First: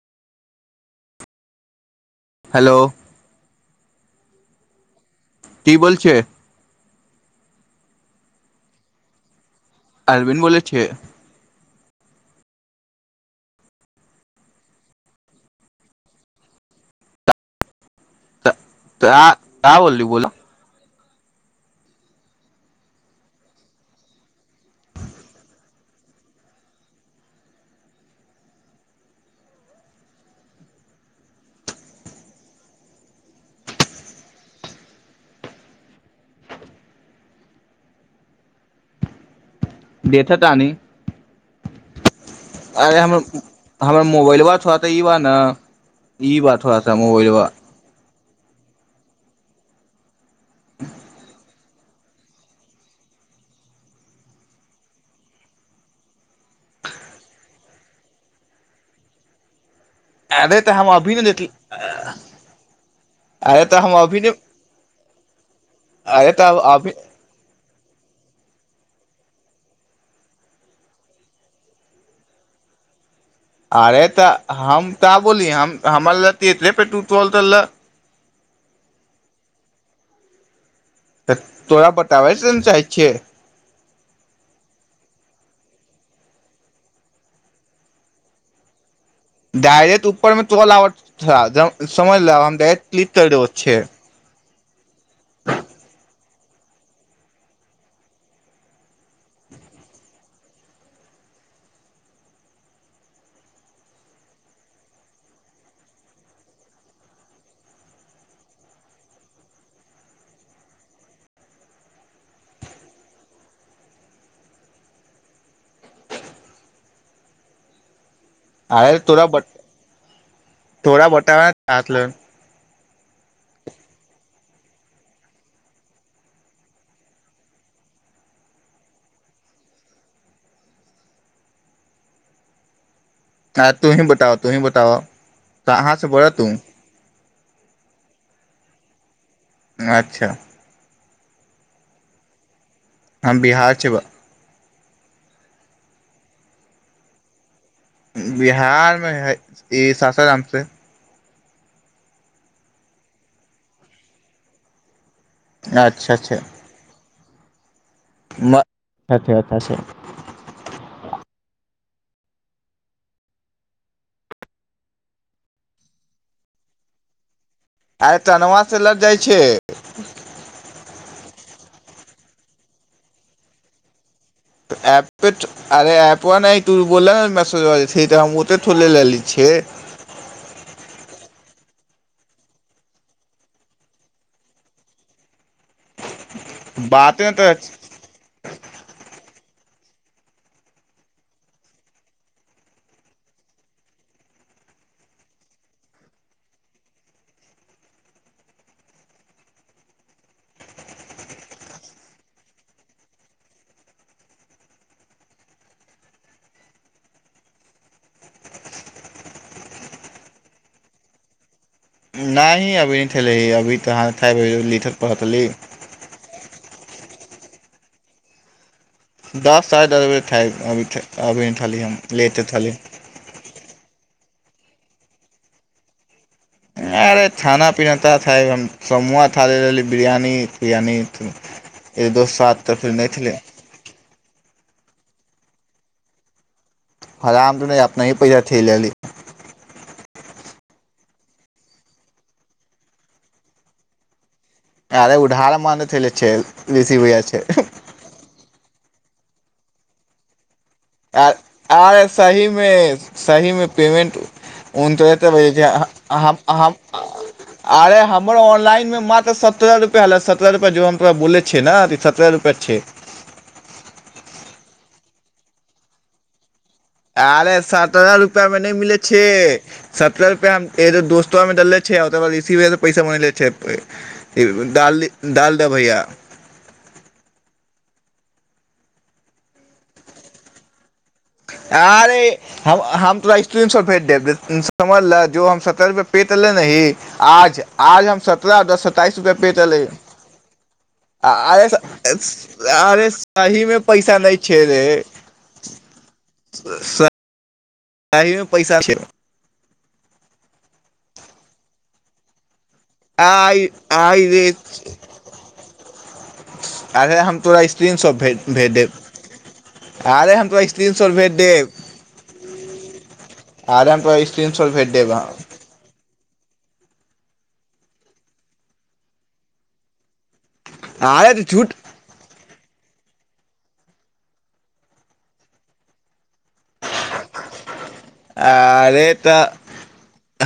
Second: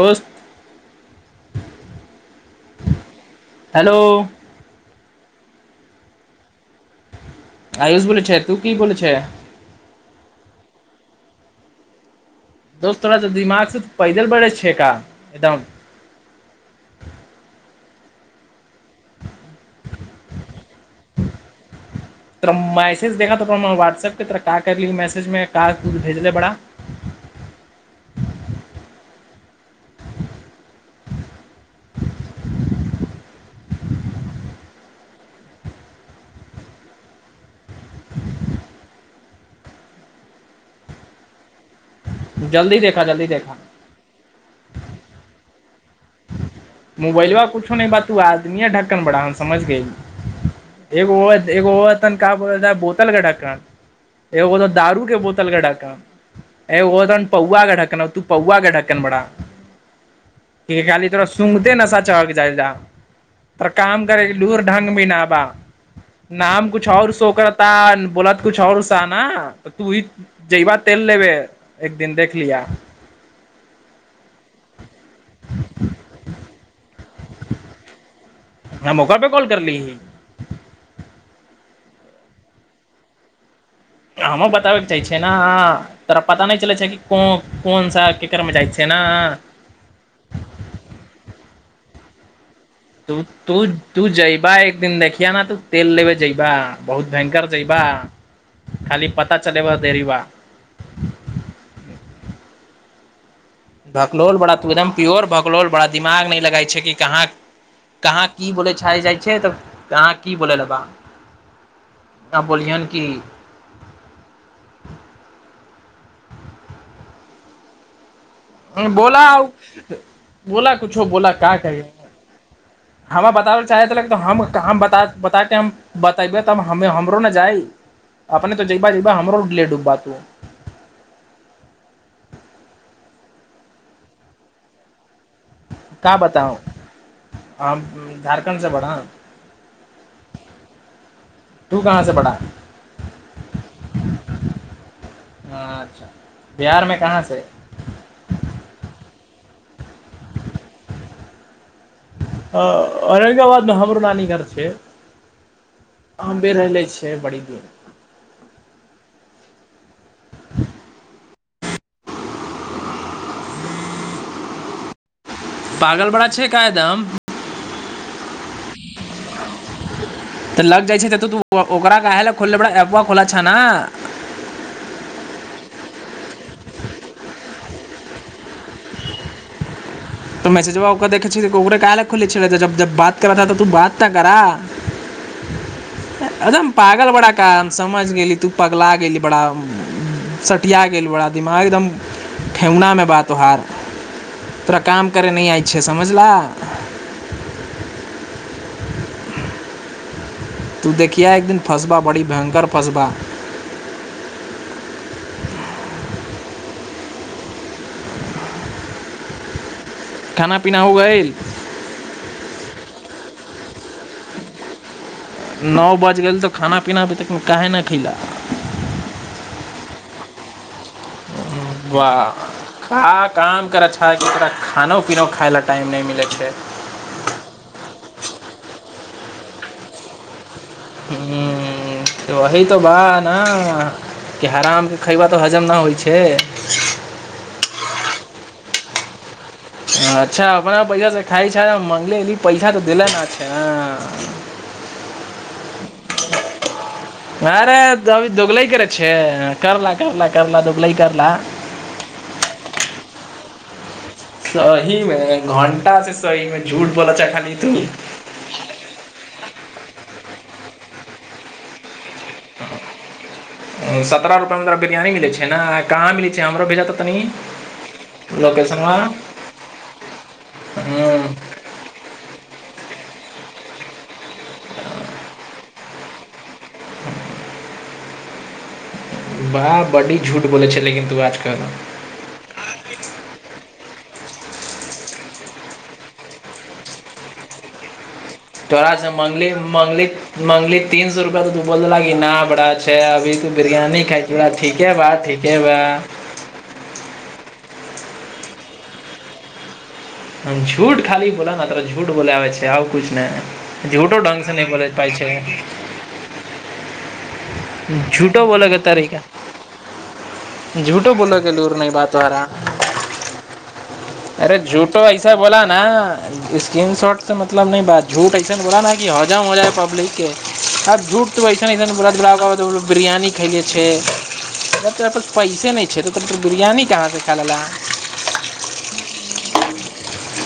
पस hello hello की बोल छै आयुष ब छै तू की ब छै अरवीन बो छी दोस्त थोड़ा दिमाग से पैदल बढ़ै छै का एकदम हं तऽ त क बोलली बोल त मैसेज देखा त वाट्सप के त क करली मैसेज में भेज देे बड़ा हं देखत तनी जल्दी अरेर देखा जल्दी देखा हमर मोबाइल बात तऽ ई बा ने ई बात मोबाइल बा कुछो न बातू आदमी य ढक्कन बड़ा हन समझ गइल ए एगो तन कहा बोलै बोतल क ढक्कन एगो दारू के बोतलके ढक्कन अ ओ त ह पौआके ढक्कन तू पौआ के ढक्कन बड़ा अे तऽ हम अभिनन्दन सुगते नशा चक जाइज अरे पर तऽ हम काम अभी करे ने लूर ढङंग भी नाबा अरे तऽ नाम कछ अभी आओर सो कर त बोला त कु आओर उसा न त तूी जैबा तेल लेबे एक दिन देख लििया हं अरे तऽ हम ता बोली हम हमर ल तऽ एते पे टूटलट लए हह मौका पे कॉल करली ही तऽ तोरा बताबै से चाहै छियै हमँ बताबे के चाह छियै ने तोरा पता नहि चलै छै कि को कोन सा केकर मे जाइ छियै ने डायरेक्ट ऊपरमे तो ल आब समझल त तू तू जइबा एक एक दिन देखिय ने तू तेल लेब जयबा बहुत भयंकरर जइबा खाली पता चलब देरी बा भकलोल बड़ा त एकदम प्योर भकलोल बड़ा दिमाग नहि लगै छै कि कहाँ कहाँ की बोलै छै जाइ छियै तऽ कहाँ की बोलय लेबह ताँ बोलियहन कि अरे बोला तोरा आ बत बोला कुछो तोरा बोला क कर बताब हमरा बताबै ल चाहै ल हम बता के हम बतेबे तब हमे हमरो ने जाइ अपने तऽ ज ब ज हमरो उ लेडूबबा तू अ तोहीं बताओ तोही बताओ तऽ अहाँ से का बोल तू बताउ हम झारखण्डसँ बढ़ अच्छा तू कहाँसँ बड़ा हम बिहार छै ब अच्छा बिहारमे कहाँसँ बिहारमे हइ ई सासारामसँ औरङंगाबादमे हमरो नानी घर छै अच्छा अच्छा आंबे रहले छै बड़ी दूर म पै पै ह पागल बड़ा छै कायदम आइ तऽनवाससँ लटि जाइ छै तऽ लग जाइ छैऽ ओकरा कहाह ल खोले ए खोला छ ने एपे अरे एऐप नहि तू बोल मैसेज त हम ओत ोे ले छिय छ तऽ मैसेज ओ देखै छ ओकरे कह ल खुले छल जब बात कराा तऽ तू बात ता करा एकदम पागल बाते बड़ा क तऽ समझ गेली तू पगला गेली बड़ा सटिया गेल बड़ा दिमाग एकदम ठेहुनामे बा तोहार तोरा काम करय नहि आइ छिय समझलह तू देखििया एक दिन फँसबा बड़ी भयंकर फँसबा हँ खाना पीना होगइल नहि ही अभी नहि ठेले ही अभी तऽहाँ खाबब लीठ नओ बाजि गेल तऽ खाना पीना अभी तकमे काहे नहि खयल दस साढ़े दस बजे तक खाइ वाह खा काम ओकर अच्छा ओरा खानो पीना खायइ लऽ टाइम नहि मिलै छै अरे खाना पीना ता था हम शमूआ खा लेले रहली बिरयानी तिरयानी एक दोस्त ह साथ वही तऽ फिर बा नहि खेलै ना कि हरामके खयबह तऽ हजम नहि होइ छै हराम के नहि अपना ही पैसा ल ली अच्छा अपना पैसा से खाइ छै मगलेी पैसा तऽ देले नेचछ ह अरे उधार मदद लेने छै ऋषि भैया छै अरे अभी दोगलै करे छै करला करला करला दोगलै करला आ आरे सहीमे सही मे पेमेंट उ त सही मे ओनाहिते बजय छै घंटा से आ सही आ मे हम झूठ बोल छै खाली तू आरे हमरो आनलाईन ह त सत्रर रुपआ ऐल सत्रह रुपआ ज हम तोरा बोे छै ने सत्रह रुपैआ छै सत्रह रुपआ मै तोरा बिरयानी मिलै छै ने कहाँ मिलै छै हमरो भेजा तऽ तनी अरे सत्रह रुपआ मे नहि लोकेशनवा मिले छै सत्ररह रुपआ हम एगो हूँ दोस्तो मे देले छ छै ओकर बाद रसिवसँ पैसा मान लै छै दालि दब भैया ह बाह बड़ी झूट ब छलै कन्ु आज अरे हम तोरा स्टूडेंट समझले जो हम सत्तर रुपए पे त लेह आज आज हम सतर तोरा से मगली मगली मगली तीन सए रुपआ तऽ तू अरे बोल देल क नहि बड़ा स- छै अरे अभी तू सही मे बिरियानी पैसा खाइ छ नहि बरा छै ठीके बा ठीके बा स कहिमे पैसा छै झूट खाली बोला तारा झूट बोले आबे छै आउ किुछ आइ नहि झूठो आइ ढङंगग रे से नहि बल पाय छै अरे हम तोरा स्क्रीन शॉट झूठो भेज बोलऽके देब तारिका अरे हम तोरा स्क्रीन शॉट झूठो भेज बोलो गेल देब लर न बात तोहरा आरे हम तोरा स्क्रीन अरे शॉट भेज झूठो देब ऐसा बोला ना स्क्रीन शॉट से मतलब न बा झूठ ऐसन बोला ना कि हजम हो जाय पब्लिक के आ झूठ तऽ अइसन अइसन बोलता गुलाके बिरयानी खले छै तह पैसे नहि छै तऽ कह बिरयानी कहाँसँ खा लेलह आरे तऽ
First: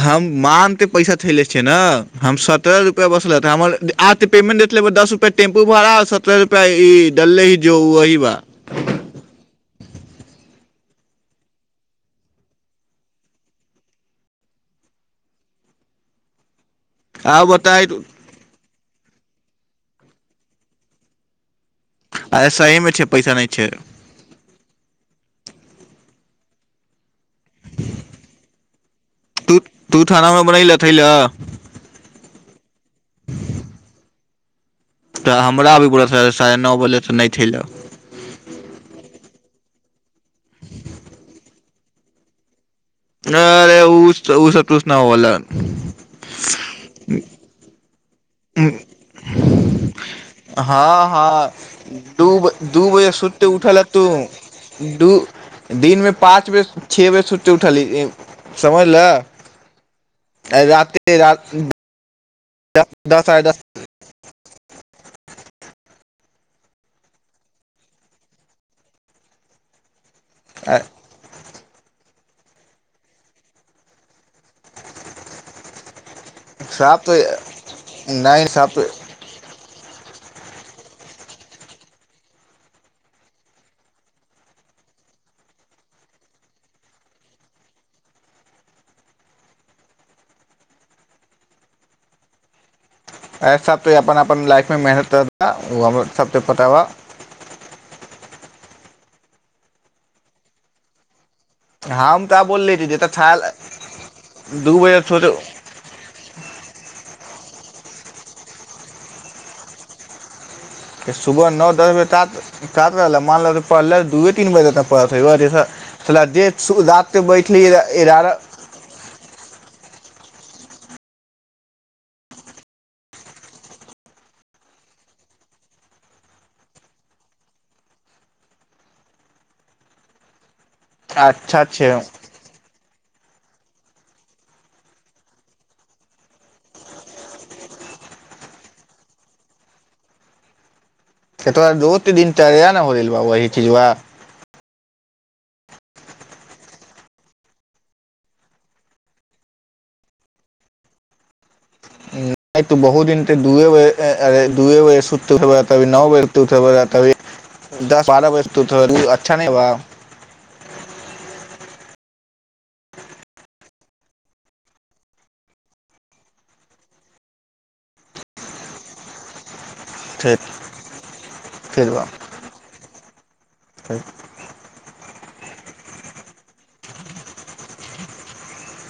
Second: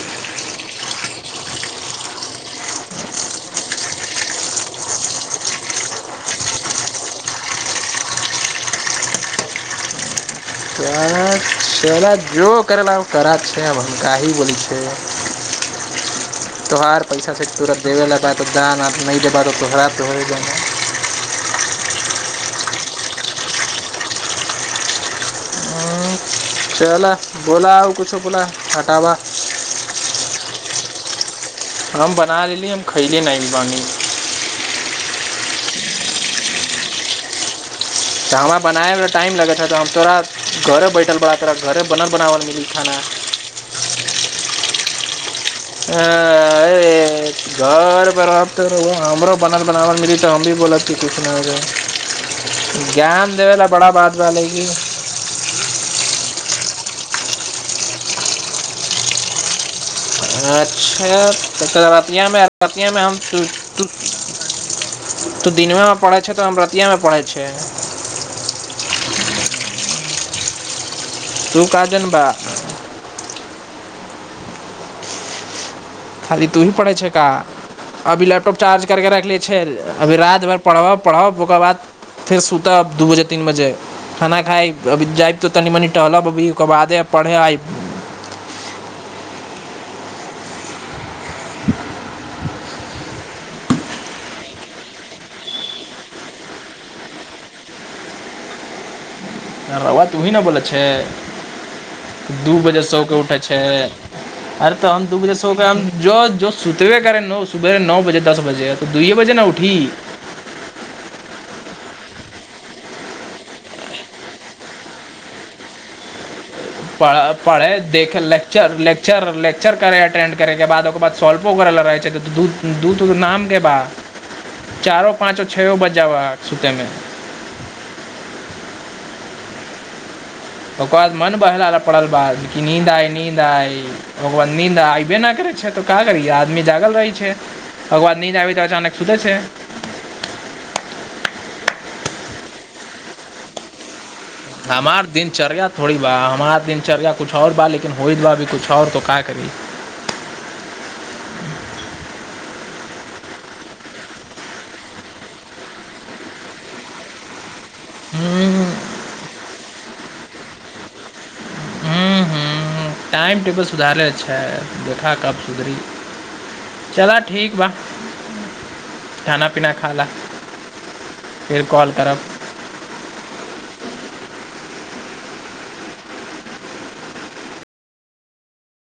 हम मान ते पैसा ले छियै ने हम सत्ररह रुपआ बसल हमर आ त पेमेंट दस रुपआ टेम्पू भाड़ा सत्रह रुपआ ई डले ह जोही बा हँ सजो कर ला करै छै आब का ही बोलै छ तोहार पैसा आउ से तोरा बताय देबे अरे लगा तऽ दान नहि देबहो तो तोहरा तो होे देना अरे सहीमे छै पैसा नहि छै चल बोला आ किछो बोला हटाबा खइल हम बना लेली हम खयली नहि बानि तऽ हमरा भी ब साढ़े साढ़े नौ बजे तऽ नहि थेल‌औ तऽ हमरा बनाबे मे टाइम लगे छै त हम तोरा घरे बैठल पड़ा तोरा घरे बनल बनावल मिली खाना अरे उस उ स तूस न होलै आ ए घर रहब त रौआ हमरो बनल बनावल मिली त हम भी बोलब कि हँ किछु न हँ गै दू दू बजे ज्ञ्यान सुति देबै ला उठल ह बड़ा तू बात बा लेकिन दू दिनमे पाँच बजे छे बजे सुतके उठली समझ ल राते अच्छा रात तऽ कल रतिया में आर दस रतियामे हम सु साढ़े दस तु तु दिनवामे परै छै त हम रतियामे पड़े छै आ तू काजनबा खाली तू ही पढ़ै साफ छे तऽ का अभी नहि लैपटॉप साफ चार्ज करके रखले छै अभी राति भरि पढ़ब पढ़ब ओकर बाद फेर सुतब दू बजे तीन बजे खाना खायइ अभी जायब तऽ तनि मनि टहलब अभी ओकर बादे पढ़य आइब [inaudible] आ सभ तो अपन अपन लाइफमे मेहनत करता ओ हमरो सभके पता बा र‌उआ तुही न बोलै छै हम तऽ दू बोलले बजे रही तऽ सोउके उठै ठाल छै अरे दू तऽ हम दु बजे सो सोच के हम जो जो सुतबे करे नु सुबेरे नौ बजे दस बजे तऽ दूयए बजे न उठी सुबह नौ दस बजे तात तात ल मानलक त पढ़लए दुऐ तीन बजे तक पढ़ते व जैसँ ला दे पढ़ पढ़े देखे लेक्चर लेक्चर लेक्चर करै अटेन्ड करैके बाद ओकर बाद सॉलफो करैला रहै छै त दूध दूध नामके बाद चारो पाँचो छेओ बजावा सुतेमे ओकर बाद मन अच्छा बहलाल छै पड़ल बा कि नींद आय नींद आइ ओइके बाद नींद आबे नहि करै छै त का करि आदमी जागल रहै छै ओकेबाद नींद आबै तऽ अचानक सुतै छै से तोरा दोस्त दिनचर्या न होगेल बा ओही चिझवा हमार दिनचर्या थोड़ी बा हमार दिनचर्या कुछ और बा लेकिन होइत बा अभी कछु और तो का करी [inaudible] नहि तऽ बहुत दिन ते दुए बजे ए अरे दुए बजे सुत उठब तभी नौ बजे उठब राती दस बारह बजे सुत हम्म, उथब त उ अच्छा नहि बा हम्म, हम्म, टाइम टेबल सुधारै छै देखा कब सुधरी चल ठीक बा खाना पीना खा फेर लए फेर कॉल करब ठीक